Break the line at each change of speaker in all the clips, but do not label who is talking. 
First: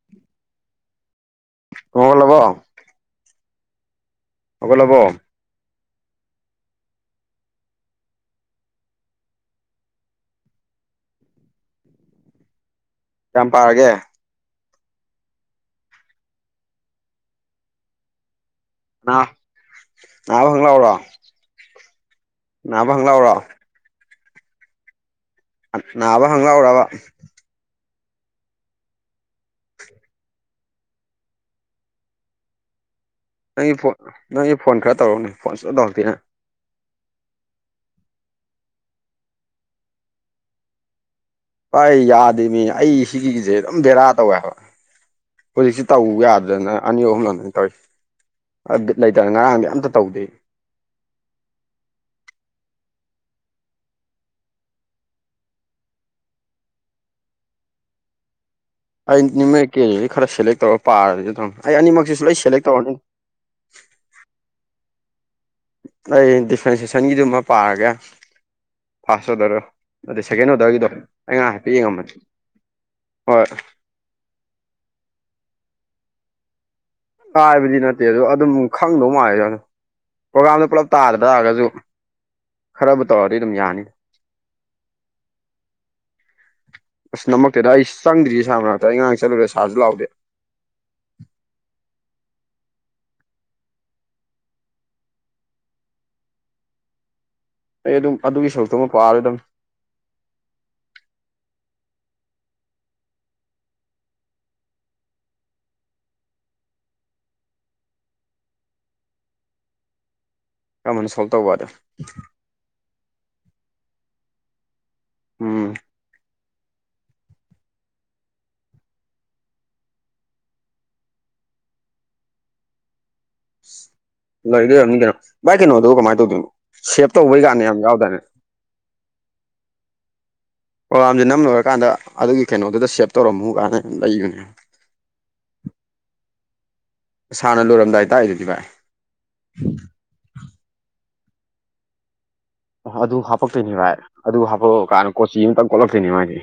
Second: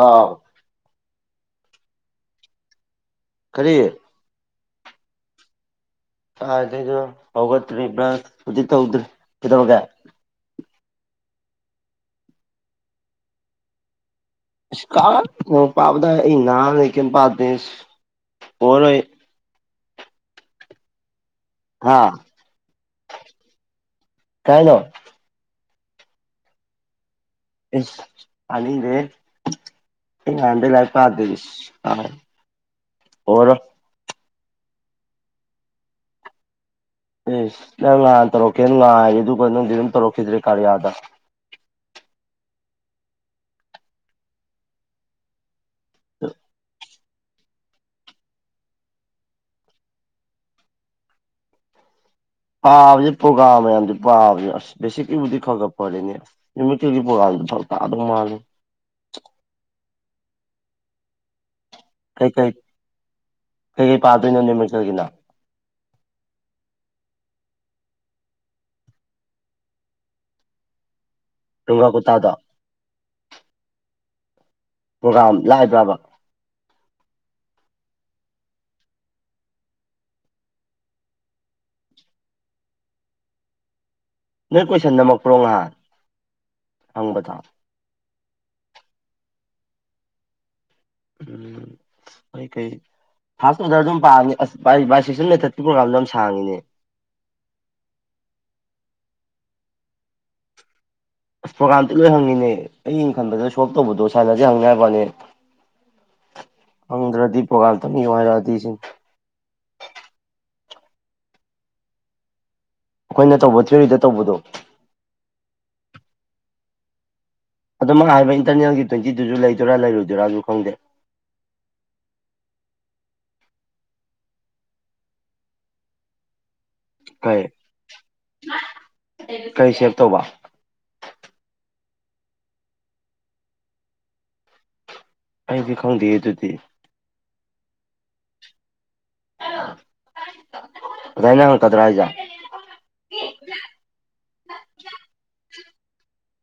ꯑꯥ
ꯀꯃ ꯀ ꯂꯕꯣ
ꯀꯔꯤ
ꯍꯕꯣ ꯂꯕꯣ
ꯁꯨ ꯍꯧꯒꯠꯇ꯭ꯔꯤ ꯍꯧꯖꯤ ꯇꯧꯗ꯭ꯔꯤ ꯀꯩꯗꯧꯔꯒ
ꯀꯌꯥꯝ ꯄꯥꯔꯒꯦ
ꯁꯀꯥ ꯄꯥꯕꯗ ꯏꯩꯅ ꯂꯩꯦꯀ ꯄꯥꯔꯁ ꯑꯣꯏꯔ
ꯅꯅꯥꯕ ꯍꯪ ꯂꯥꯎꯔꯣ
ꯍꯥ
ꯅꯅꯥꯕ ꯍꯪ ꯂꯥꯎꯔꯣ
ꯀꯥꯏ ꯅ
ꯅꯕ ꯍꯪ ꯑꯣꯏꯎꯕ
ꯁ ꯑꯅꯤ ꯔꯦ ꯌꯥꯗ ꯂꯥꯏꯄꯥ ꯑꯥꯗꯁ ꯑ
ꯅꯪꯒꯤ ꯐꯣꯟ ꯅꯪꯒꯤ ꯐꯣꯟ ꯈꯔ ꯇꯧꯔꯛꯎꯅꯦ ꯐꯣꯟ ꯁ ꯇꯧꯔꯛꯇꯦꯅ
ꯑꯦꯁ ꯅꯪ ꯉꯥꯟ ꯇꯧꯔꯛꯀꯦꯅ ꯉꯥꯏꯌꯦ ꯑꯗꯨꯒ ꯅꯪꯗꯤ ꯑꯗꯨꯝ ꯇꯧꯔꯛꯈꯤꯗ꯭ꯔꯦ ꯀꯥꯔꯤꯌꯥꯗ
ꯑꯩꯥꯏ ꯌꯥꯗꯦ ꯃꯤ ꯑꯩ ꯁꯤꯒꯤꯒꯤꯁꯦ ꯑꯗꯨꯝ ꯕꯦꯔꯥ ꯇꯧꯋꯦꯕ ꯍꯧꯖꯤꯛꯁꯤ ꯇꯧ ꯌꯥꯗꯦꯅ ꯑꯅꯤ ꯑꯍꯨꯝ ꯂ ꯇꯧ ꯂꯩꯇꯅ ꯉꯔꯥꯡꯗꯤ ꯑꯝꯇ ꯇꯧꯗꯦ
ꯄꯥꯕꯁꯦ ꯄꯣꯒꯥꯥꯝ ꯃꯌꯥꯝꯁꯨ ꯄꯥꯕꯅꯦ ꯑꯁ ꯦꯁꯤꯛꯀꯤꯕꯨꯗꯤ ꯈꯒꯠꯄꯔꯅꯦ ꯅꯨꯃꯤ ꯀꯒꯤ ꯄꯣꯝ ꯐ ꯇꯥꯛ ꯑꯗꯨꯝ ꯃꯥꯜꯂꯦ
ꯑꯩ ꯅꯤꯃꯤ ꯀꯦꯖꯤꯗꯤ ꯈꯔ ꯁꯦꯂꯦꯛ ꯇꯧꯔꯒ ꯄꯥꯔꯗꯤꯧ ꯑꯩ ꯑꯅꯤꯃꯛꯁꯤ ꯁ ꯂꯣꯏ
ꯀꯩꯀꯩ
ꯁꯦꯂꯦꯛ ꯇꯧꯔꯅꯤ
ꯀꯩꯀꯩ ꯄꯥꯗꯣꯏꯅꯣ ꯅꯨꯃꯤꯠꯀꯒꯤꯅ
ꯑꯩ ꯗꯤꯐ꯭ꯔꯦꯟꯁꯤꯦꯁꯟꯒꯤꯗꯨꯃ ꯄꯥꯔꯒꯦ ꯐꯥꯔꯁ ꯑꯣꯗꯔꯣ ꯑꯗ ꯁꯦꯀꯦꯟ ꯑꯣꯗꯔꯒꯤꯗꯣ ꯑꯩ ꯉ ꯍꯥꯏꯐꯦꯠ
ꯗꯨꯔꯒꯥ
ꯌꯦꯡꯉꯝꯕꯅꯤ
ꯀꯨꯇꯥꯗꯣ
ꯍꯣꯏ
ꯄ꯭ꯔꯣꯒꯥꯝ ꯂꯥꯛꯕ꯭ꯔꯕ
ꯍꯥꯏꯕꯗꯤ ꯅꯠꯇꯦ ꯑꯗꯨꯗ ꯑꯗꯨꯝ ꯈꯪꯗꯧ ꯃꯥꯜꯂꯤꯗꯗ ꯄ꯭ꯔꯣꯒꯥꯝꯗꯣ ꯄꯨꯜꯂꯞ ꯇꯥꯗ ꯇꯥꯔꯒꯁꯨ ꯈꯔꯕꯨ ꯇꯧꯔꯗꯤ ꯑꯗꯨꯝ ꯌꯥꯅꯤ
ꯅꯣꯏ ꯀꯣꯏꯁꯟ ꯅꯝꯃꯛꯄ꯭ꯔꯣ ꯉꯍꯥꯟ
ꯑꯁ
ꯍꯪꯕꯗꯣ
ꯅꯝꯃꯛꯇꯦꯗ ꯑꯩ ꯆꯪꯗ꯭ꯔꯤ ꯁꯥ ꯃꯔꯅꯥꯛꯇ ꯑꯩꯉꯥꯡ ꯆꯠꯂꯨꯔꯦ ꯁꯥꯔꯁꯨ ꯂꯥꯎꯗꯦ
ꯎꯝ ꯑꯩ ꯀꯩ ꯐꯥꯥꯁ ꯑꯣꯔꯗꯔꯗꯨ ꯑꯗꯨꯝ ꯄꯥꯅꯤ ꯑꯥꯏꯁꯟ ꯃꯦꯊꯠꯀꯤ ꯄ꯭ꯔꯣꯒꯥꯝꯗ ꯌꯥꯝ ꯁꯥꯡꯉꯤꯅꯦ
ꯑꯩ ꯑꯗꯨꯝ ꯑꯗꯨꯒꯤ ꯁꯔꯨꯛꯇꯨ ꯑꯃ ꯄꯥꯔꯣꯏ ꯑꯗꯨꯝ
ꯑꯁ ꯄ꯭ꯔꯣꯒꯥꯝꯇ ꯂꯣꯏ ꯍꯪꯅꯤꯤꯅꯦ ꯑꯡ ꯈꯟꯕꯗ ꯁꯣꯜꯞ ꯇꯧꯕꯗꯣ ꯁꯥꯟꯅꯁꯦ ꯍꯪꯅꯤ ꯍꯥꯏꯕꯅꯦ ꯑꯪꯗ꯭ꯔꯗꯤ ꯄꯒꯇꯅꯤ ꯑꯣꯏꯔꯗꯤꯁꯤ
ꯀꯃꯅ ꯁꯣꯜꯕ ꯇꯧꯕꯗ
ꯑꯩꯈꯣꯏꯅ ꯇꯧꯕ ꯊ꯭ꯔꯤꯔꯤꯗ ꯇꯧꯕꯗꯣ
ꯎꯝ
ꯑꯗꯣ ꯃꯥ ꯍꯥꯏꯔꯤꯕ ꯏꯟꯇꯔꯅꯦꯜꯒꯤ ꯇ꯭ꯋꯦꯟꯇꯤ ꯇꯨꯁꯨ ꯂꯩꯗꯣꯏꯔꯥ ꯂꯩꯔꯣꯏꯗꯣꯏꯔꯥꯁꯨ ꯈꯪꯗꯦ
[unintelligible] [inaudible] ꯂꯗ ꯌꯥꯔꯅꯤ ꯀ ꯚꯥꯏ ꯀꯩꯅꯣꯗ ꯀꯃꯥꯏꯅ ꯇꯧꯗꯣꯏꯅꯣ ꯁꯦꯞ
ꯀꯩ
ꯇꯧꯕꯩ ꯀꯥꯟꯅꯤ ꯌꯥꯝ ꯌꯥꯎꯗꯅꯦ
ꯀꯩ ꯁꯦꯞ ꯇꯧꯕ
ꯑꯣ ꯁꯦ ꯅꯝ ꯂꯣꯏꯔꯀꯥꯟꯗ ꯑꯗꯨꯒꯤ ꯀꯩꯅꯣꯗꯨꯗ ꯁꯦꯞ ꯇꯧꯔꯝꯃꯨ ꯀꯗ ꯂꯩꯕꯅꯦ
ꯑꯩꯗꯤ ꯈꯪꯗꯦ ꯑꯗꯨꯗꯤ
ꯁꯥꯥꯟꯅ ꯂꯣꯏꯔꯝꯗꯥꯏ ꯇꯥꯛꯏ ꯑꯗꯨꯗꯤ ꯚꯥꯏ
ꯀꯅ ꯈꯜ ꯀꯗ꯭ꯔ ꯍꯥꯏꯖ
ꯑꯣ ꯑꯗꯨ ꯍꯥꯄꯛꯇꯣꯏꯅꯤ ꯚꯥꯏ ꯑꯗꯨ ꯍꯥꯞꯄꯛꯑ ꯀꯥꯟꯗ ꯀꯣꯆꯤ ꯑꯃꯇꯪ ꯀꯣꯠꯂꯛꯇꯣꯏꯅꯤ ꯃꯣꯏꯗꯤ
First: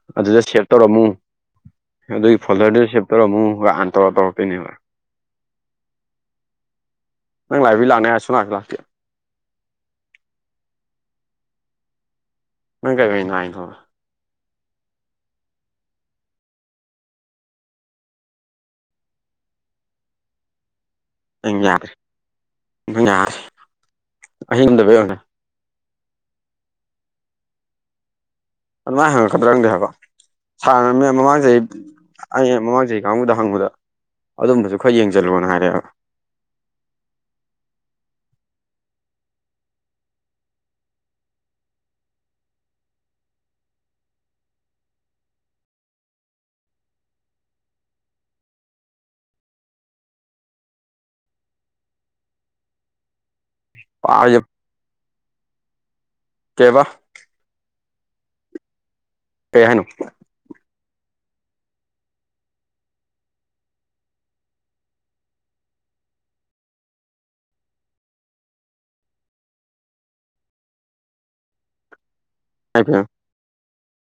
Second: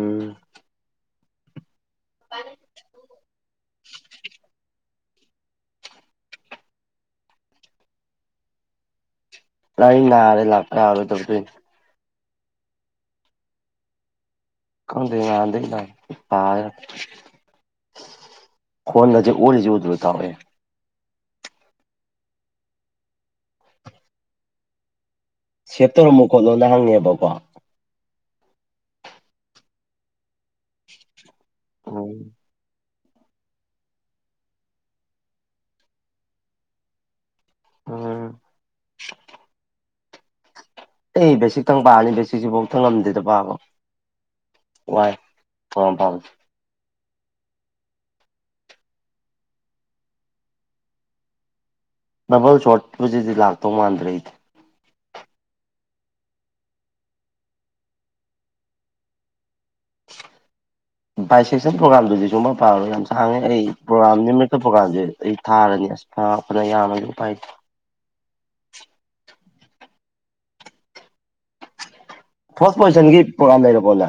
ꯎꯝ
ꯑꯗꯨꯗ ꯁꯦꯚ ꯇꯧꯔꯝꯃꯨ ꯑꯗꯨꯒꯤ ꯐꯣꯗꯔꯗꯦ ꯆꯦꯞꯇꯔ ꯑꯃꯨꯛ ꯈ ꯑꯟꯇꯔ ꯇꯧꯔꯛꯛꯇꯅꯦꯕ ꯅꯪ ꯂꯥꯛꯕꯤ ꯂꯅꯤ ꯍꯥꯏ ꯁꯣꯅꯒ ꯂꯥꯛꯀꯦ
ꯂ ꯅ ꯑꯔꯦ ꯂꯥꯛꯇꯥ ꯍꯥꯏꯦ ꯇꯧ ꯀ
ꯅꯪ ꯀꯔꯤꯒꯤ ꯅꯥꯏꯅꯣ
ꯈꯡꯗꯦ ꯌꯥꯗꯣꯏꯔꯥ ꯄꯒꯗꯔꯥ ꯈꯣꯜꯂꯥꯁꯦ ꯑꯣꯂꯤꯁꯦ ꯎꯗꯔꯥ ꯏꯇꯥꯑꯣꯏ
ꯑ ꯌꯥꯔꯦ ꯌꯥꯔꯦ ꯑꯍꯤꯡ ꯑꯃꯗꯕꯣ
ꯁꯦꯞ ꯇꯧꯔꯝꯃꯣ ꯈꯣꯠꯂꯣꯅ ꯍꯪꯉꯦꯕꯀꯣ
ꯑꯗꯨꯃꯥꯏꯅ ꯍꯪꯉꯛꯀꯗ꯭ꯔꯪꯗꯦ ꯍꯥꯏꯕ ꯁꯥꯔꯅ ꯃꯃꯥꯡ ꯆꯍꯤꯩ
ꯎꯝ
ꯑꯩ ꯃꯃꯥꯡ ꯆꯍꯤꯩ ꯍꯥꯡꯕꯨꯗ ꯍꯪꯕꯗ ꯑꯗꯨꯝꯕꯁꯨ ꯈꯔ ꯌꯦꯡꯁꯤꯜꯂꯣꯅ ꯍꯥꯏꯔꯛꯑꯦꯕ
ꯑ ꯑꯩ ꯕꯦꯁꯤꯛꯇꯪ ꯄꯥꯅꯤ ꯕꯦꯁꯤꯛꯁꯤꯐꯥꯎ ꯊꯪ ꯉꯝꯗꯦꯗ ꯄꯥꯕ ꯋꯥꯏ ꯐ ꯄꯥꯝ ꯗꯕꯜ ꯁꯣꯔꯠꯄꯨꯁꯤꯗꯤ ꯂꯥꯛꯇꯧ ꯃꯥꯟꯗ꯭ꯔꯦ ꯑꯩꯗꯤ
ꯄꯥꯖꯦ ꯀꯕꯥ ꯀꯦꯍꯅꯨ
ꯚꯏ ꯁꯦꯛꯁꯟ ꯄ꯭ꯔꯣꯒꯥꯝꯗꯨꯗꯤ ꯁꯨꯝꯕ ꯄꯥꯔꯣ ꯌꯥꯝ ꯁꯥꯡꯉꯦ ꯑꯩ ꯄ꯭ꯔꯣꯒꯥꯝ ꯅꯨꯃꯤꯛꯇ ꯄ꯭ꯔꯣꯒꯥꯝꯁꯦ ꯑꯩ ꯊꯥꯔꯅꯤ ꯄꯗ ꯌꯥꯝꯗꯨ ꯄꯥꯏ
[inaudible]
ꯐꯥꯔꯁ ꯄꯣꯖꯤꯁꯟꯒꯤ ꯄ꯭ꯔꯣꯒꯥꯝ ꯂꯩꯔꯕꯣꯂ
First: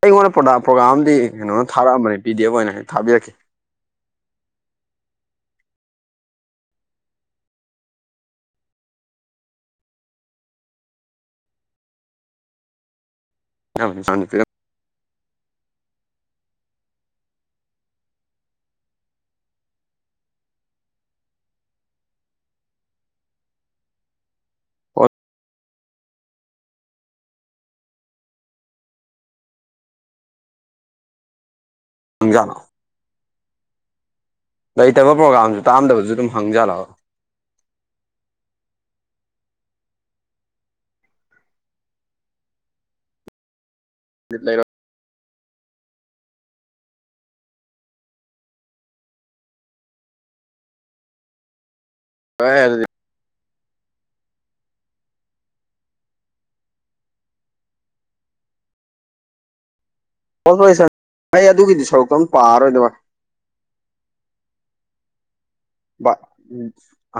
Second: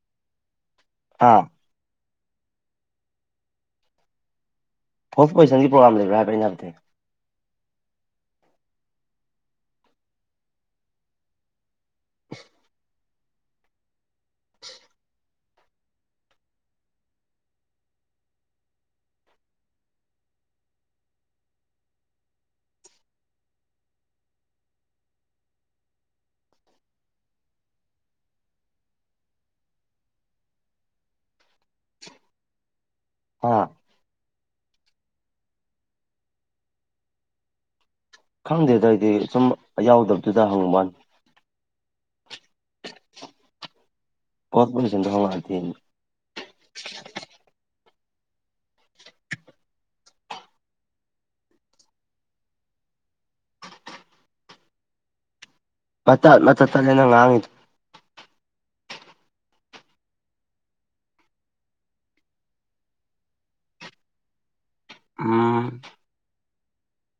ꯑꯩꯉꯣꯟꯗ ꯄ꯭ꯔꯣꯒꯥꯝꯗꯤ
ꯍꯥ
ꯀꯩꯅꯣꯅ ꯊꯥꯔꯛꯑꯝꯕꯅꯤ ꯄꯕꯤꯗꯤꯕ ꯑꯣꯏꯅ ꯊꯥꯕꯤꯔꯛꯀꯦ
ꯐꯣꯔꯁ ꯄꯣꯖꯤꯁꯟꯒꯤ ꯄ꯭ꯔꯣꯒꯥꯝ ꯂꯩꯕ꯭ꯔꯥ ꯍꯥꯏꯕ꯭ꯔꯥ ꯑꯩꯅꯠꯇꯅꯦ
ꯁꯥꯟ ꯇꯪꯒꯅ
ꯑꯥ
ꯂꯩꯇꯕ ꯄ꯭ꯔꯣꯒꯥꯝꯁꯨ ꯇꯥꯝꯗꯕꯁꯨ ꯑꯗꯨꯝ ꯍꯪꯖꯜꯂꯛꯑꯣ
ꯈꯪꯗꯦꯗꯏꯗꯤ ꯁꯨꯝ ꯌꯥꯎꯗꯕꯗꯨꯗ ꯍꯪꯉꯨ ꯃꯥꯅꯤ
[inaudible] ꯕꯤꯠ
ꯄꯠ ꯄꯨꯁꯗ ꯍꯥꯊꯤꯟ
ꯍ ꯍꯥꯏꯔꯗꯤ
ꯃꯊ ꯃꯊꯠ ꯇꯠꯂꯦ ꯅꯪ ꯉꯥꯡꯉꯤꯗꯨ
ꯍꯣꯏ ꯑꯩ ꯑꯗꯨꯒꯤꯗꯤ ꯁꯔꯨꯛꯇꯣ ꯑꯗꯨꯝ ꯄꯥꯔꯔꯣꯏꯗꯕ
ꯎꯝ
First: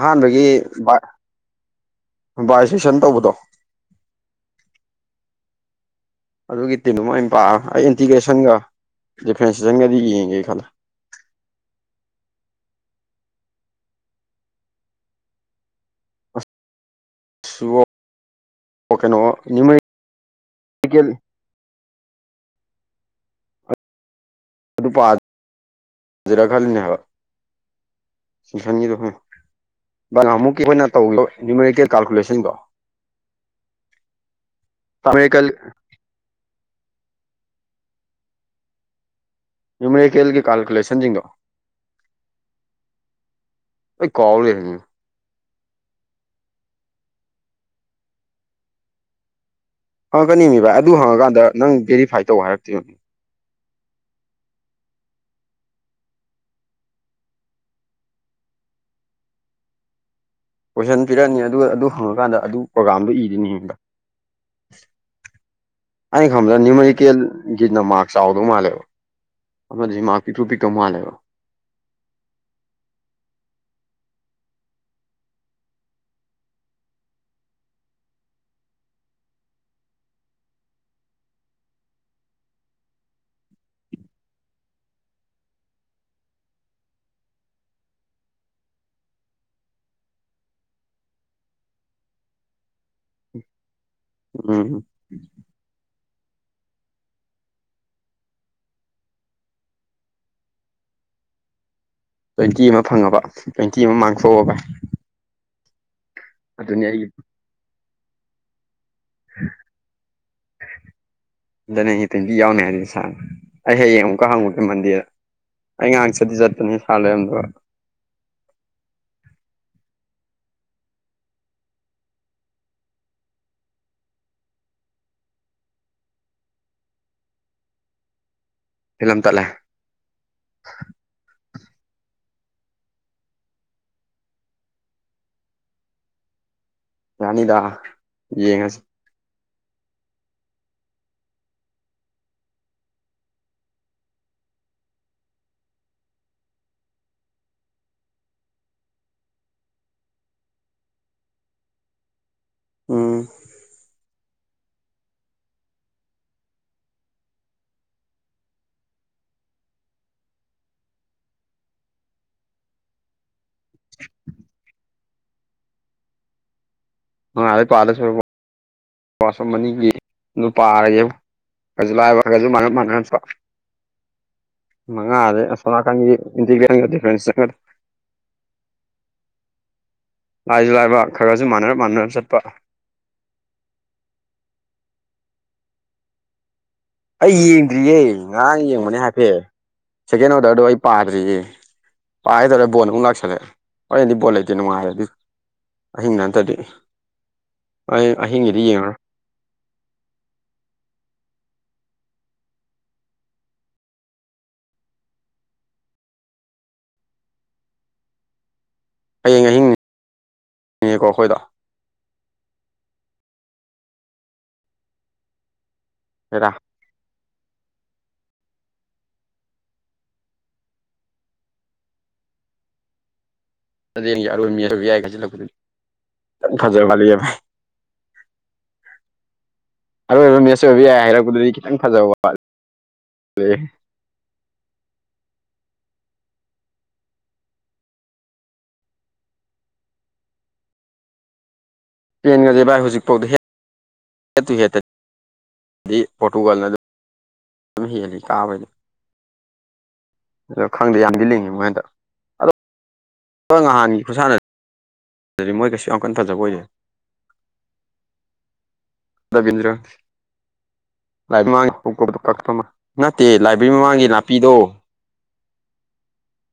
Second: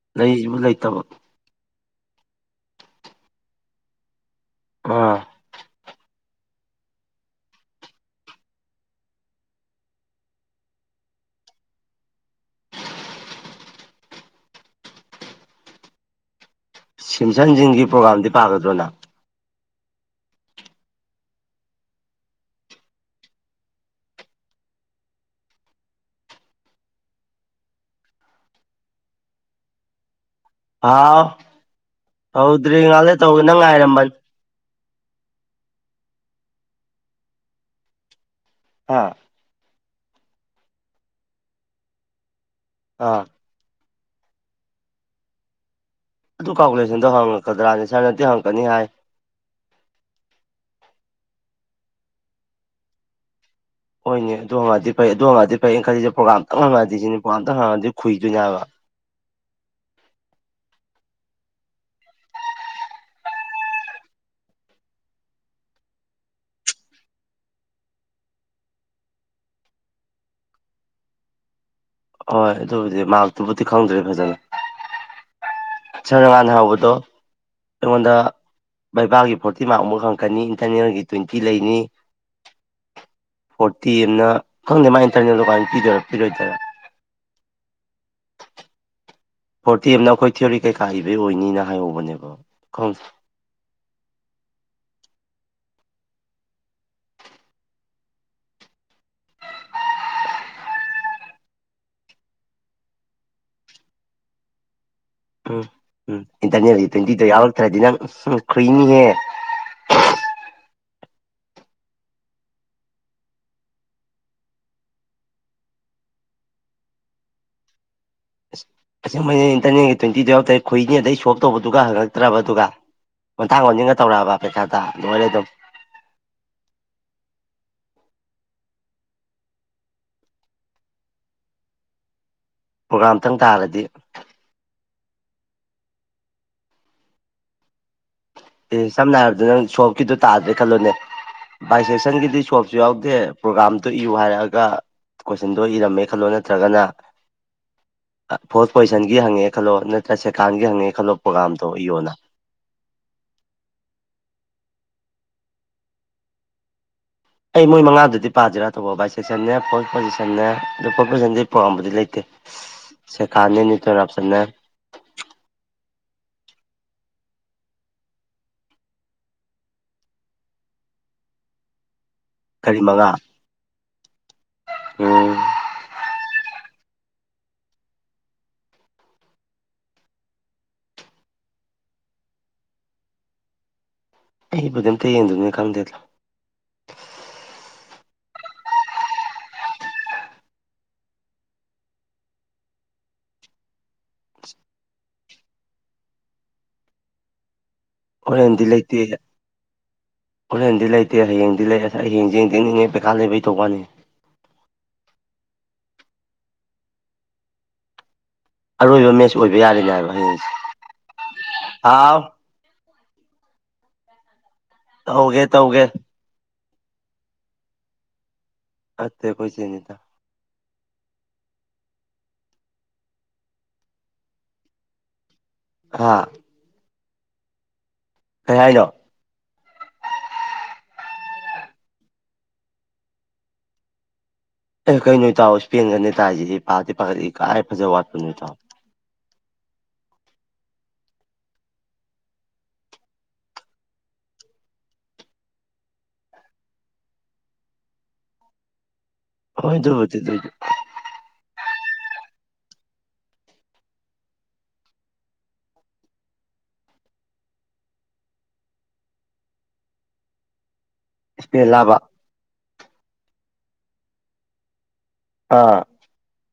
ꯑꯍꯥꯟꯕꯗꯒꯤ
ꯂꯩꯕ ꯂꯩꯇꯕ
ꯕꯥ ꯁꯁꯟ ꯇꯧꯕꯗꯣ
ꯑꯥ
ꯑꯗꯨꯒꯤ ꯇꯤꯝ ꯑꯃ ꯑꯝ ꯄꯥꯛꯑ ꯑꯩ ꯏꯟꯇꯤꯒ꯭ꯔꯦꯁꯟꯒ ꯐ꯭ꯔꯦꯟꯁ ꯆ ꯀꯗꯤ ꯌꯦꯒ ꯈꯜ
ꯁꯤꯝꯁꯟꯁꯤꯡꯒꯤ ꯄ꯭ꯔꯣꯒꯥꯝꯗꯤ ꯄꯥꯒꯗ꯭ꯔꯣꯅ
ꯀꯦꯜ ꯑꯗꯨ ꯄꯥꯖꯔ ꯈꯜꯂꯤꯅꯦ ꯍꯥꯏꯕ ꯁꯟꯊꯅꯤꯌꯗꯍꯣꯏ ꯕꯅꯃꯨꯛꯀꯤ ꯑꯩꯈꯣꯏꯅ ꯇꯧꯗ
ꯍꯥꯎ
ꯅ꯭ꯌꯨꯃꯔꯤꯀꯦꯜ ꯀꯥꯜꯀꯨꯂꯦꯁꯟꯗꯣ
ꯍꯧꯗ꯭ꯔꯤ ꯉꯥꯜꯂꯦ ꯇꯧꯒꯦꯅ ꯉꯥꯏꯔꯝꯕꯅꯤ
ꯇꯃꯦ ꯀꯜ
ꯑꯥ
ꯌꯨꯝꯃꯩꯀꯦꯜꯒꯤ ꯀꯥꯜꯀꯨꯂꯦꯁꯟꯁꯤꯡꯤꯡꯗꯣ
ꯑꯥ
ꯑꯩ ꯀꯥꯎ ꯂꯩ ꯍꯥꯏꯅꯤ
ꯑꯗꯨ ꯀꯥꯜꯀꯨꯂꯦꯁꯟꯗꯣ ꯍꯪꯉꯛꯀꯗ꯭ꯔꯥꯅꯦ ꯁꯥꯔ ꯅꯠꯇꯦ ꯍꯪꯉꯛꯀꯅꯤ ꯍꯥꯏ
ꯍꯪꯉꯛꯀꯅꯤ ꯃꯤ ꯚꯥꯏ ꯑꯗꯨ ꯍꯪꯉꯀꯥꯟꯗ ꯅꯪ ꯚꯦꯔꯤꯐꯥꯏ ꯇꯧꯕ ꯍꯥꯏꯔꯛꯇꯣꯏꯔꯤꯕꯅꯤ
ꯍꯣꯏꯅꯦ ꯑꯗꯨ ꯍꯉꯗꯤ ꯐꯩ ꯑꯗꯨ ꯍꯉꯗꯤ ꯐꯩꯌꯦ ꯈꯜꯂꯤꯁꯦ ꯄ꯭ꯔꯣꯒꯥꯝ ꯇꯪꯍꯉꯑꯗꯤ ꯁꯤꯅꯦ ꯄ꯭ꯔꯣꯒꯥꯝꯇꯪ ꯍꯪꯉꯗꯤꯈꯨꯏꯗꯣꯏꯖꯥꯠꯂꯥ
[unintelligible] ꯀꯣꯏꯁꯟ ꯄꯤꯔꯛꯑꯅꯤ ꯑꯗꯨꯒ ꯑꯗꯨ ꯍꯪꯉꯀꯥꯟꯗ ꯑꯗꯨ ꯄ꯭ꯔꯣꯒꯥꯝꯗꯨ ꯏꯗꯨꯣꯏꯅꯤ ꯕ [inaudible] ꯑꯩꯅ ꯈꯪꯕ꯭ꯔ ꯅꯤꯌꯨꯃꯔꯤꯀꯦꯜꯒꯤꯠꯅ ꯃꯥꯔꯛ ꯆꯥꯎꯗꯧ ꯃꯥꯜꯂꯦꯕ ꯑꯃꯖꯤ ꯃꯔꯛ ꯄꯤꯛꯇ꯭ꯔꯨ ꯄꯤꯛꯇꯧ ꯃꯥꯜꯂꯦꯕꯥ
ꯍꯣꯏ ꯑꯗꯨꯕꯨꯗꯤ ꯃꯥꯛꯇꯨꯕꯨꯗꯤ ꯈꯪꯗ꯭ꯔꯦ ꯐꯖꯅ ꯆꯔꯉꯥꯅ ꯍꯧꯕꯗꯣ ꯑꯩꯉꯣꯟꯗ ꯕꯩꯕꯥꯒꯤ ꯐꯣꯔꯇꯤ ꯃꯥꯔꯛ ꯑꯃꯨꯛ ꯍꯪꯉꯛꯀꯅꯤ ꯏꯟꯇꯔꯅꯦꯜꯒꯤ ꯇ꯭ꯋꯦꯟꯇꯤ ꯂꯩꯅꯤ ꯐꯣꯔꯇꯤ ꯑꯝꯅ ꯈꯪꯗꯦ ꯃꯥꯏ ꯏꯟꯇꯔꯅꯦꯜ ꯗꯨꯀꯃꯥꯏ ꯄꯤꯗꯣꯏ ꯄꯤꯔꯣꯏꯗꯣꯔ
[inaudible]
ꯐꯣꯔꯇꯤ ꯑꯝꯅ ꯑꯩꯈꯣꯏ ꯊꯤꯑꯣꯔꯤ ꯀꯩꯀꯥ ꯏꯕꯩ ꯑꯣꯏꯅꯤꯅ ꯍꯥꯏꯍꯧꯕꯅꯦꯕ ꯈꯪ
ꯎꯝ ꯇ꯭ꯋꯦꯟꯇꯤ ꯑꯃ ꯐꯪꯉꯕ ꯇ꯭ꯋꯦꯟꯇꯤ ꯑꯃ ꯃꯥꯡꯊꯣꯛꯑꯕ
ꯎꯝ ꯎꯝ
ꯑꯗꯨꯅꯤ
ꯏꯟꯇꯔꯅꯦꯜꯒꯤ
ꯑꯩꯒꯤ
ꯇꯋꯦꯟꯇꯤꯗꯣ ꯌꯥꯎꯔꯛ ꯇꯔꯗꯤ ꯅꯪ ꯏꯍꯦ
ꯏꯟꯇꯔꯅꯦꯟꯒꯤ ꯇꯨꯋꯤꯟꯇꯤ ꯌꯥꯎꯅꯤ ꯍꯥꯏꯗꯨꯗꯤ ꯁꯥꯔꯅ ꯑꯩ ꯍꯌꯦꯡ ꯑꯃꯨꯛꯀ ꯍꯪꯉꯨꯒꯦ ꯃꯟꯗꯦꯗ ꯑꯩ ꯉꯥꯍꯥꯡ ꯆꯠꯗꯤ ꯆꯠꯄꯅꯤ ꯁꯥꯔ ꯂꯩꯔꯝꯗꯕ
ꯑꯁ ꯑꯁꯦꯡꯃꯩꯅ ꯏꯟꯇꯔꯅꯦꯟꯒꯤ ꯇ꯭ꯋꯦꯟꯇꯤꯗꯣ ꯌꯥꯎ ꯇꯔꯦꯠ ꯈꯨꯨꯏꯅꯤ ꯑꯗꯩ ꯁꯣꯞ ꯇꯧꯕꯗꯨꯒ ꯍꯪꯉꯛꯇ꯭ꯔꯕ ꯑꯗꯨꯒ ꯈꯣꯟꯊꯥꯡ ꯑꯣꯟꯖꯤꯟꯒ ꯇꯧꯔꯛꯑꯕ ꯄꯩꯈꯥꯗ ꯂꯣꯏꯔꯦ ꯑꯗꯨꯝ
[inaudible] ꯐꯤꯂꯝ ꯇꯠꯂꯦ
ꯄꯔꯣꯒꯥꯝꯇꯪ ꯇꯥꯔꯗꯤ
ꯌꯥꯅꯤꯗ ꯌꯦꯡꯉꯁꯤ
ꯑꯦ ꯁꯝꯅ ꯍꯥꯏꯔꯕꯗ ꯅꯪ ꯁꯣꯞꯀꯤꯗꯣ ꯇꯥꯗ꯭ꯔꯦ ꯈꯜꯂꯣꯅꯦ ꯚꯏ ꯁꯦꯛꯁꯟꯒꯤꯗꯤ ꯁꯣꯞꯁꯨ ꯌꯥꯎꯗꯦ ꯄ꯭ꯔꯣꯒꯥꯥꯝꯇꯨ ꯏꯌꯨ ꯍꯥꯏꯔꯛꯑꯒ ꯀꯣꯏꯁꯟꯗꯣ ꯏꯔꯝꯃꯦ ꯈꯜꯂꯣ ꯅꯠꯇ꯭ꯔꯒꯅ ꯐꯣꯔꯁ ꯄꯣꯖꯤꯁꯟꯒꯤ ꯍꯪꯉꯦ ꯈꯜꯂꯣ ꯅꯠꯇ꯭ꯔ ꯁꯦꯀꯥꯟꯒꯤ ꯍꯪꯉꯦ ꯈꯜꯂꯣ ꯄ꯭ꯔꯣꯒꯥꯝꯇꯣ ꯏꯌꯣꯅ
ꯎꯝ
ꯑꯩ ꯃꯣꯏ ꯃꯉꯥꯗꯨꯗꯤ ꯄꯥꯖꯤꯔꯥ ꯇꯧꯕꯣ ꯚꯥꯏ ꯁꯦꯛꯁꯟꯅꯦ ꯐꯣꯔꯁ ꯄꯣꯖꯤꯁꯟꯅ ꯑꯗꯨ ꯐꯣꯔ ꯄꯣꯖꯤꯁꯟ ꯑꯩ ꯄꯥꯝꯕꯗꯤ ꯂꯩꯇꯦ
[inaudible]
ꯁꯦꯀꯥꯟꯅꯦ ꯅꯨꯏꯇꯔꯞ ꯁꯟꯅꯦ
ꯃꯉꯥꯂꯣꯏ ꯄꯥꯗꯣꯏ ꯁꯔꯨꯛ ꯄꯥ ꯁꯣꯝ ꯑꯅꯤꯒꯤ ꯅꯨ ꯄꯥꯔꯒꯦꯕꯣ ꯈꯖꯨꯂꯥꯏꯕ ꯈꯒꯁꯨ ꯃꯅꯔꯞ
ꯀꯔꯤ ꯃꯉꯥ
ꯃꯅꯔꯞꯄ
ꯎꯝ
ꯃꯉꯥꯔꯦ ꯑꯁꯣꯝ ꯅꯥꯀꯟꯒꯤ ꯏꯟꯇꯤꯒꯔ꯭ꯦꯜ ꯐ [unintelligible] ꯂꯥꯏꯖꯨ ꯂꯥꯏꯕ ꯈꯒꯁꯨ ꯃꯥꯟꯅꯔꯞ ꯃꯥꯟꯅꯔꯞ ꯆꯠꯄ
ꯑꯩꯕꯨꯗꯤ ꯑꯝꯇ ꯌꯦꯡꯗꯕꯅꯤꯅ ꯈꯪꯗꯦꯗꯥ
ꯑꯩ ꯌꯦꯡꯗ꯭ꯔꯤꯌꯦ ꯉꯔꯥꯡ ꯌꯦꯡꯕꯅꯦ ꯍꯥꯏꯐꯦꯠ ꯁꯦꯀꯦꯟ ꯑꯣꯔꯗꯔꯗꯣ ꯑꯩ ꯄꯥꯗ꯭ꯔꯤꯌꯦ ꯄꯥꯒꯦ ꯇꯧꯔ ꯕꯣꯟ ꯑꯃꯨꯛ ꯂꯥꯛꯁꯜꯂꯛꯑꯦ ꯍꯣꯔꯦꯟꯗꯤ ꯕꯣꯜ ꯂꯩꯇꯦ ꯅꯨꯡꯉꯥꯏꯔꯦ ꯑꯗꯨꯗꯤ ꯑꯍꯤꯡꯗ ꯅꯠꯇꯔꯗꯤ
ꯍꯣꯔꯦꯟꯗꯤ ꯂꯩꯇꯦ ꯍꯣꯔꯦꯟꯗꯤ ꯂꯩꯇꯦ ꯍꯌꯦꯡꯗꯤ ꯂꯩ ꯑꯩ ꯌꯦꯡꯖꯤ ꯌꯦꯡꯗꯤ ꯌꯦꯡꯅꯤꯡꯉꯦ ꯄꯩꯈꯥ ꯂꯩꯕꯩ ꯇꯧꯕꯥꯋꯥꯅꯤ ꯑꯔꯣꯏꯕ ꯃꯦꯠꯆ
ꯍꯌꯦꯡ
ꯑꯣꯏꯕ
ꯑꯍꯤꯡꯅꯤꯅꯦꯀꯣ
ꯌꯥꯔꯤꯅꯦ ꯍꯥꯏꯕ ꯍꯌꯦꯡꯁꯦ
ꯑꯩꯈꯣꯏꯗꯣ
ꯍꯥꯎ ꯍꯧꯒꯦ ꯇꯧꯒꯦ
ꯗꯥ
ꯅꯠꯇꯦ ꯑꯈꯣꯏ ꯆꯦꯅꯤꯠꯇ
ꯍꯗꯦꯟꯒꯤ ꯑꯔꯣꯏ ꯃꯦꯠ ꯑꯔꯣꯏꯕ ꯌꯥꯏ ꯀꯥꯏ ꯈꯥꯏꯁꯤꯜꯂꯛꯄꯗꯨꯗꯤ
ꯍꯥ
ꯌꯥꯝ ꯐꯖꯕ ꯋꯥꯠꯂꯤ
ꯀꯩ ꯍꯥꯏꯅꯣ
ꯑꯔꯣꯏꯕ ꯃꯦꯆꯁ ꯑꯣꯏꯕ ꯍꯥꯏꯔꯞ ꯗꯨꯗꯤ ꯈꯤꯇꯪ ꯐꯖꯕ ꯋꯥꯠ ꯂꯤ
ꯑꯦ ꯀꯩꯅꯣ ꯏꯇꯥꯎꯑꯣ ꯏꯁꯄꯦꯟꯅꯅꯤ ꯇꯥꯏ ꯍꯥꯏꯁꯦ ꯁꯤ ꯄꯥꯠꯇꯦ ꯄꯥꯈꯠ ꯀꯥꯏ ꯐꯖꯕ ꯋꯥꯠꯄ ꯅꯣ ꯏꯇꯥꯎ
ꯄꯦꯟꯒꯖꯦ ꯚꯥꯏ ꯍꯧꯖꯤꯛꯐꯥꯎꯗ ꯍꯦꯛ ꯑꯦꯠ ꯇꯨ ꯍꯦꯠꯇ ꯗꯤ ꯄꯣꯔꯇꯨꯒꯜꯅ ꯂꯧ ꯑꯝꯍꯦꯂꯤ ꯀꯥꯕꯩꯗ
ꯍꯣꯏ ꯑꯗꯨꯕ꯭ꯨꯗ
ꯑꯗꯣ ꯈꯪꯗꯦ ꯌꯥꯝꯗꯤ ꯂꯤꯡꯉꯤ ꯃꯣꯏ ꯍꯟꯗꯛ ꯑꯗꯣ ꯑꯣꯅꯍꯥꯟꯒꯤ ꯈꯨꯁꯥꯟꯅ ꯑꯗꯨꯗꯤ ꯃꯣꯏ ꯀꯩꯁꯨ ꯌꯥꯝ ꯀꯟ ꯐꯖꯕ ꯑꯣꯏꯗꯦ ꯕꯒꯤꯟꯗ꯭ꯔꯥ
ꯏꯁꯄꯦꯟ ꯂꯥꯕ
[unintelligible] ꯅꯠꯇ꯭ꯦꯑꯦ ꯂꯥꯏꯕ꯭ꯔꯦꯔꯤ ꯃꯃꯥꯡꯒꯤ ꯅꯥꯄꯤꯗꯣ
ꯑꯥ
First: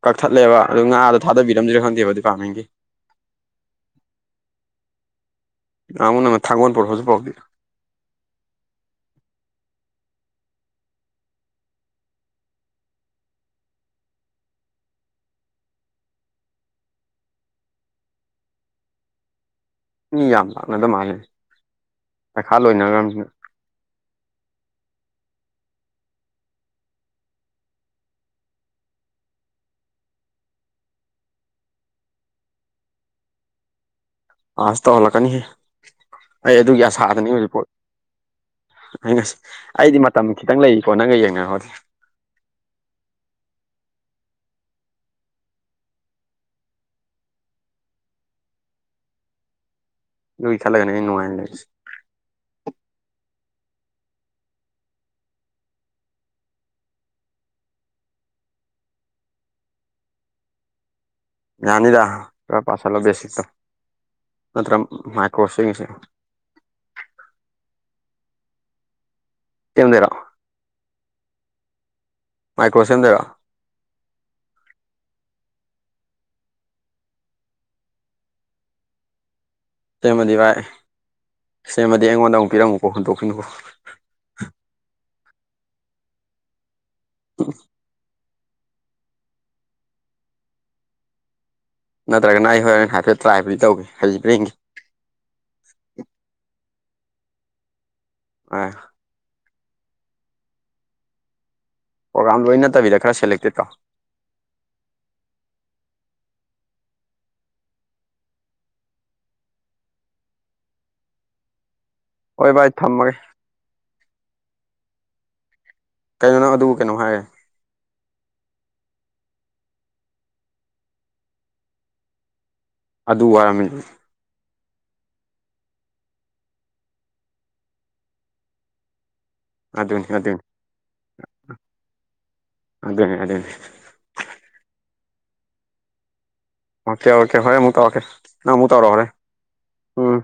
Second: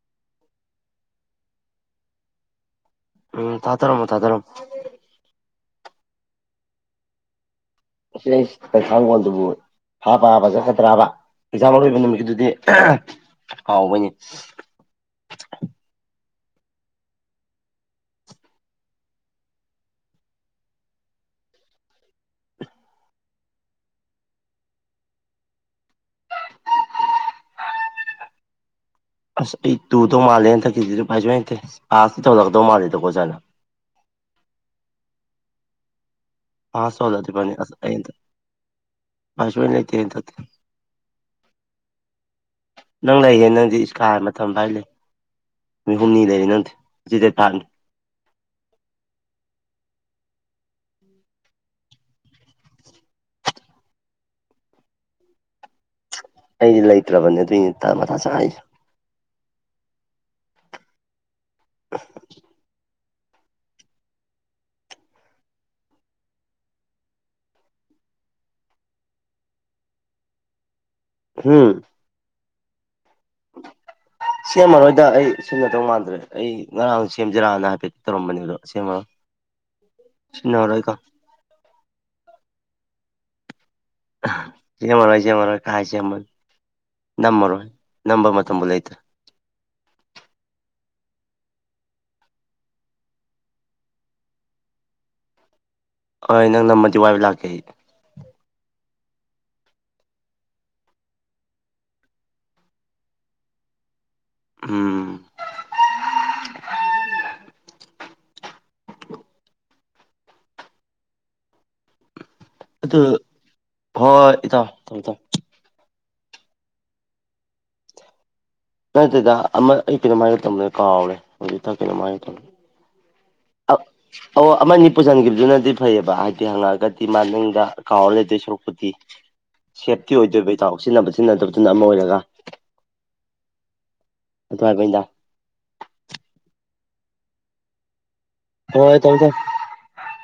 ꯀꯛꯊꯠꯂꯦꯕ ꯑꯗꯨ ꯉꯥꯗꯣ ꯊꯥꯗꯕꯤꯔꯝꯖꯤꯔꯥ ꯈꯪꯗꯦꯕ ꯗꯤꯄ꯭ꯥꯔꯠꯃꯦꯟꯒꯤ
ꯎꯝ ꯊꯥ ꯇꯔꯝꯃꯣ ꯊꯥꯗꯔꯝꯃꯣ [unintelligible]
[unintelligible] ꯊꯥꯒꯣꯟꯄꯨꯔꯛꯄ꯭ꯔꯥꯖꯨ ꯄꯨꯔꯛꯇꯦ
ꯑꯁꯤ ꯑ꯭ꯩꯆ ꯀꯩꯈꯥꯡꯒꯣꯟꯗꯨꯕꯨ ꯍꯥꯞꯄ -ꯍꯥꯞꯄ ꯆꯠꯀꯗ꯭ꯔꯕ ꯑꯦꯛꯖꯥꯝ ꯑꯔꯣꯏꯕ ꯅꯨꯃꯤꯠꯀꯤꯗꯨꯗꯤ [unintelligible] ꯍꯥꯎꯕꯩꯅꯤ
[inaudible] ꯃꯤ ꯌꯥꯝ ꯂꯥꯛꯅꯗ ꯃꯥꯜꯂꯦ ꯄꯩꯈꯥ ꯂꯣꯏꯅꯒ꯭ꯔ꯭ꯝꯅꯤꯅ [inaudible]
ꯑꯁ ꯑꯩ ꯇꯨꯗꯧ ꯃꯥꯜꯂꯦ ꯍꯟꯊꯛꯀꯤꯖꯤꯖꯨꯐꯥꯏꯖ꯭ꯋꯥꯏꯇꯦ ꯑꯥꯥꯁꯇꯤ ꯇꯧꯍꯟꯂꯛꯇꯧ ꯃꯥꯜꯂꯤꯗꯀꯣ ꯑꯣꯖꯥꯅ
ꯑꯁ ꯇꯧꯍꯜꯂꯛꯀꯅꯤꯍꯦ ꯑꯩ ꯑꯗꯨꯒꯤ
ꯄꯥꯁ ꯇꯧꯍꯜꯂꯗꯤ ꯐꯅꯤ
ꯑꯁꯥꯗꯅꯤꯔꯤꯄꯣꯠ
ꯑꯁ ꯑꯩ ꯍꯟꯗꯛ
ꯑꯩ ꯉꯁꯤ
ꯎꯄꯥꯏ ꯁꯨꯡꯂꯩ ꯂꯩꯇꯦ
ꯑꯩꯗꯤ ꯃꯇꯝ
ꯍꯟꯗꯛꯇꯤ
ꯈꯤꯇꯪ ꯂꯩꯔꯤꯀꯣ ꯅꯪꯒ ꯌꯦꯡꯅꯧꯔꯗꯤ
ꯅꯪ ꯂꯩꯥꯏꯍꯦ ꯅꯪꯗꯤ ꯏꯁꯀꯥꯏ ꯃꯇꯝ ꯕꯥꯏꯂꯩ ꯅꯨꯏꯍꯨꯝꯅꯤ ꯂꯩꯔꯥ ꯅꯪꯗꯤ ꯖꯤꯇꯦꯠ ꯄꯥꯡ
[inaudible] ꯂꯨꯏ ꯈꯦꯜꯂꯒꯅꯦ ꯑꯩ ꯅꯨꯡꯉ꯭ꯥꯏ꯭ꯅ ꯂꯩꯔꯤꯁꯤ
ꯑꯩꯗꯤ ꯂꯩꯇ꯭ꯔꯕꯅꯦ ꯑꯗꯨꯏꯅꯦ ꯊꯥ ꯃꯊꯥ ꯁ꯭ꯥꯏꯁ
ꯌꯥꯅꯤꯗ ꯈ꯭ꯔ ꯄꯥꯁ ꯊꯜꯂꯣ ꯕꯦꯁ꯭ꯤꯁꯇꯣ ꯅꯠꯇ꯭ꯔ ꯃꯥꯏꯀ꯭ꯔ꯭ꯣꯁ [unintelligible] [unintelligible] ꯊꯦꯝꯗꯦꯔꯣ
ꯍꯨꯝ
ꯃꯥꯏꯀ꯭ꯔꯣꯁꯦꯝꯗꯣꯏꯔꯣ
ꯁꯦꯝꯃꯔꯣꯏꯗ ꯑꯩ ꯁꯤꯟꯅꯇꯧ ꯃꯥꯟꯗ꯭ꯔꯦ ꯑꯩ ꯉꯔꯥꯡ ꯁꯦꯝꯖꯤꯔꯅ ꯍꯥꯏꯐꯦꯠ ꯇꯧꯔꯝꯕꯅ꯭ꯦꯑꯗꯣ ꯁꯦꯝꯃꯔꯣꯏ
ꯁꯦꯝꯃꯗꯤ ꯚꯥꯏ
ꯁꯤꯖꯤꯟꯅꯔꯔꯣꯏꯀꯣ
ꯁꯦꯝꯃꯗꯤ ꯑꯩꯉꯣꯟꯗ ꯑꯃꯨꯛ ꯄꯤꯔꯝꯃꯨꯀꯣ ꯍꯨꯟꯗꯣꯛꯈꯤꯅꯨꯀꯣ
ꯑꯥꯍ ꯖꯦꯝꯃꯔꯣꯏ ꯖꯦꯝꯃꯔꯣꯏ ꯀꯥꯏꯖꯦꯝꯕ ꯅꯝꯃꯔꯣꯏ ꯅꯝꯕ ꯃ ꯇꯝꯕꯨ ꯂꯩꯇꯦ
ꯅꯠꯇ꯭ꯔꯒꯅ ꯑꯩ ꯍꯣꯔꯦꯟ ꯍꯥꯏꯐꯦꯠ ꯇ꯭ꯔꯥꯏꯕꯨꯗꯤ ꯇꯧꯒꯦ ꯍꯩꯕ꯭ꯔꯥ ꯌꯦꯡꯒꯦ
ꯍꯣꯏ ꯅꯪ ꯅꯝꯃꯗꯤ ꯋꯥꯏꯕ ꯂꯥꯛꯀꯦ ꯑꯩ
ꯑ꯭ꯥꯏ꯭ꯛ ꯑꯣꯒ꯭ꯔꯥꯝ ꯂꯣꯏ ꯅꯠꯇꯕꯤꯗ ꯈꯔ ꯁꯦꯂꯦꯛꯇꯦꯠꯇꯣ
ꯎꯝ [unintelligible]
ꯍꯣꯏ ꯚꯥꯏ
ꯑꯗꯨ
ꯊꯝꯃꯒꯦ
ꯍꯣꯏ ꯏꯇꯥꯎ ꯊꯝ-ꯊꯝꯃꯦ
ꯀꯩꯅꯣꯅꯪ ꯑꯗꯨꯕꯨ ꯀꯩꯅꯣ ꯍꯥꯏꯔꯦ
ꯅꯠꯇꯦꯗ ꯑꯃ ꯑꯩ ꯀꯩꯅꯣꯃꯥꯍꯥꯏꯔꯦ ꯇꯧꯑꯝꯗꯣ ꯑꯩꯀꯥꯎꯔꯦ ꯍꯧꯖꯤꯛꯇ ꯀꯩꯅꯣꯝꯃꯍꯥꯏ ꯇꯧꯔꯝ
ꯑꯗꯨ ꯋꯥꯔꯝꯃꯤ
ꯑꯃꯅꯤ ꯄꯨꯁꯤꯟꯒ꯭ꯤꯕꯗꯨꯅꯗꯤ ꯐꯩꯌꯦꯕ ꯍꯥꯏꯗꯤ ꯍꯪꯉꯛꯑꯒꯗꯤ ꯃꯥꯅꯤꯡꯗ ꯀꯥꯎꯔ ꯂꯩꯗꯣꯏ ꯁꯣꯔꯨꯛꯄꯨꯗꯤ
ꯑꯗꯨꯅꯤ
ꯁꯦꯞꯇꯤ
ꯑꯗꯨꯅꯤ
ꯑꯣꯏꯗꯣꯏꯕ ꯏꯇꯥꯎ ꯁꯤꯟꯅꯕ ꯁꯤꯟꯅꯗꯕꯗꯨꯅ ꯑꯃ ꯑꯣꯏꯔꯒ
ꯑꯗꯨꯅꯤ ꯑꯗꯨꯅꯤ ꯑꯗꯨꯅꯤ
ꯑꯗꯨ ꯍꯥꯏꯕꯩꯟꯗ
ꯑꯣꯀꯦ ꯑꯣꯀꯦ ꯍꯣꯔꯦ ꯑꯃꯨꯛ ꯇꯧꯔꯛꯀꯦ ꯅꯪ ꯑꯃꯨꯛ ꯇꯧꯔꯣꯑꯣ
ꯍꯣꯏ
ꯍꯣꯔꯦ
ꯊꯝꯃꯦ ꯊꯝꯃꯦ
ꯎꯝ